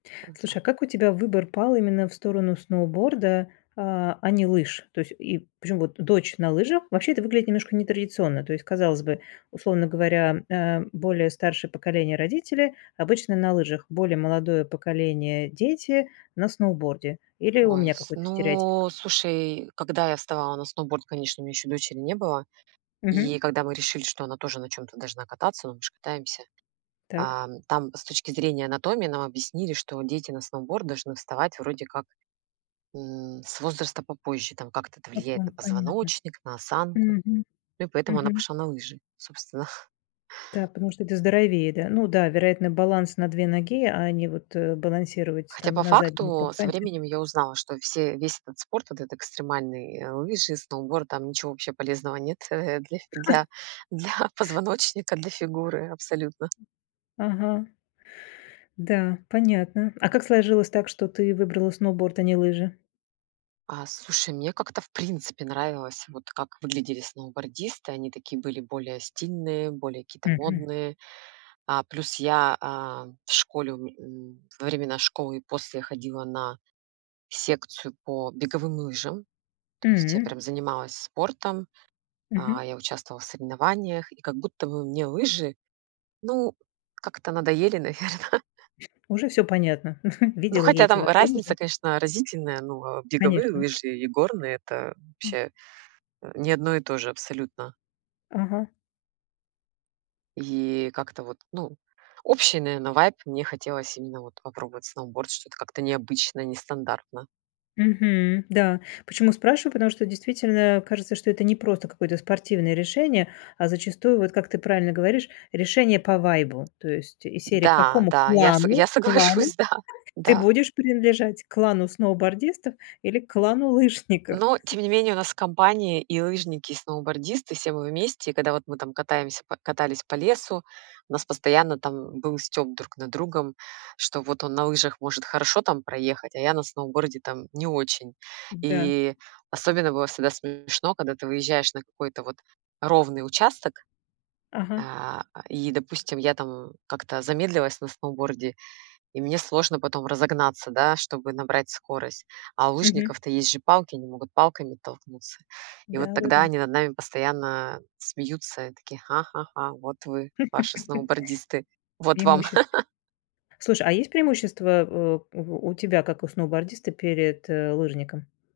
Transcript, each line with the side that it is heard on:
right: Э, там.
left: Слушай, а как у тебя выбор пал именно в сторону сноуборда, а а не лыж? То есть и Причём вот дочь на лыжах. Вообще это выглядит немножко нетрадиционно, то есть казалось бы, условно говоря, э, более старшее поколение- родители- обычно на лыжах, более молодое поколение- дети- на сноуборде. Или у
right: Ой,
left: меня
right: с
left: какой-то стереотип?
right: ну слушай, когда я вставала на сноуборд, конечно, у меня ещё дочери не было,
left: Мгм.
right: и когда мы решили, что она тоже на чём-то должна кататься, ну мы ж катаемся.
left: Так.
right: Ам, там с точки зрения анатомии нам объяснили, что дети на сноуборд должны вставать вроде как, м, с возраста попозже, там как-то это
left: По по
right: влияет на
left: понятно.
right: позвоночник, на осанку,
left: Мгм,
right: ну и поэтому она
left: мгм.
right: пошла на лыжи, собственно.
left: Да, потому что это здоровее, да. Ну да, вероятно, баланс на 2 ноги, а не, вот, э, балансировать
right: Хотя
left: там,
right: по
left: на заднем там
right: факту со
left: канте.
right: временем я узнала, что все весь этот спорт, этот экстремальный: э, лыжи, сноуборд- там ничего вообще полезного нет, э, э, для для для позвоночника, для фигуры абсолютно.
left: Ага. Да, понятно. А как сложилось так, что ты выбрала сноуборд, а не лыжи?
right: А, слушай мне как-то в принципе нравилось вот, как выглядели сноубордисты, они такие были более стильные, более какие-то
left: Мгм.
right: модные. А, плюс я, а, в школе, у у, во времена школы и после ходила на секцию по беговым лыжам, то есть я
left: М.
right: прям занималась спортом,
left: Мгм.
right: а, я участвовала в соревнованиях, и как будто бы мне лыжи, ну, как-то надоели, наверно.
left: Уже всё понятно.
right: Ну,
left: Видела я
right: хотя
left: эти
right: там
left: ваши
right: разница,
left: лужи.
right: конечно, разительная, но беговые
left: Конечно.
right: лыжи и горные- это,
left: М.
right: вообще, э, не одно и то же абсолютно.
left: Ага.
right: И как-то вот, ну, общий, наверное, вайб, мне хотелось именно вот попробовать сноуборд, что-то как-то необычно, нестандартно.
left: Мгм, да. Почему спрашиваю? Потому что действительно кажется, что это не просто какое-то спортивное решение, а зачастую, вот как ты правильно говоришь, решение по вайбу. То есть из серии: к
right: Да,
left: какому
right: да, я со
left: клану
right: я
left: клану
right: соглашусь, да,
left: ты
right: да.
left: будешь принадлежать, к клану сноубордистов или клану лыжников?
right: Но тем не менее у нас компания- и лыжники, и сноубордисты, все мы вместе. И когда вот мы там катаемся по катались по лесу, у нас постоянно там был стёб друг над другом, что вот он на лыжах может хорошо там проехать, а я на сноуборде там не очень.
left: Да.
right: И особенно было всегда смешно, когда ты выезжаешь на какой-то вот ровный участок,
left: Ага.
right: а, а, и, допустим, я там как-то замедлилась на сноуборде, и мне сложно потом разогнаться, да, чтобы набрать скорость, а у
left: Мгм.
right: лыжников-то есть же палки, они могут палками оттолкнуться, и вот тогда
left: Да-да-да.
right: они над нами постоянно смеются, и такие: "Ха-ха-ха, вот вы, ваши сноубордисты, вот вам".
left: Преимущество. Слушай, а есть преимущества, э, у у тебя как у сноубордиста перед, э, лыжником?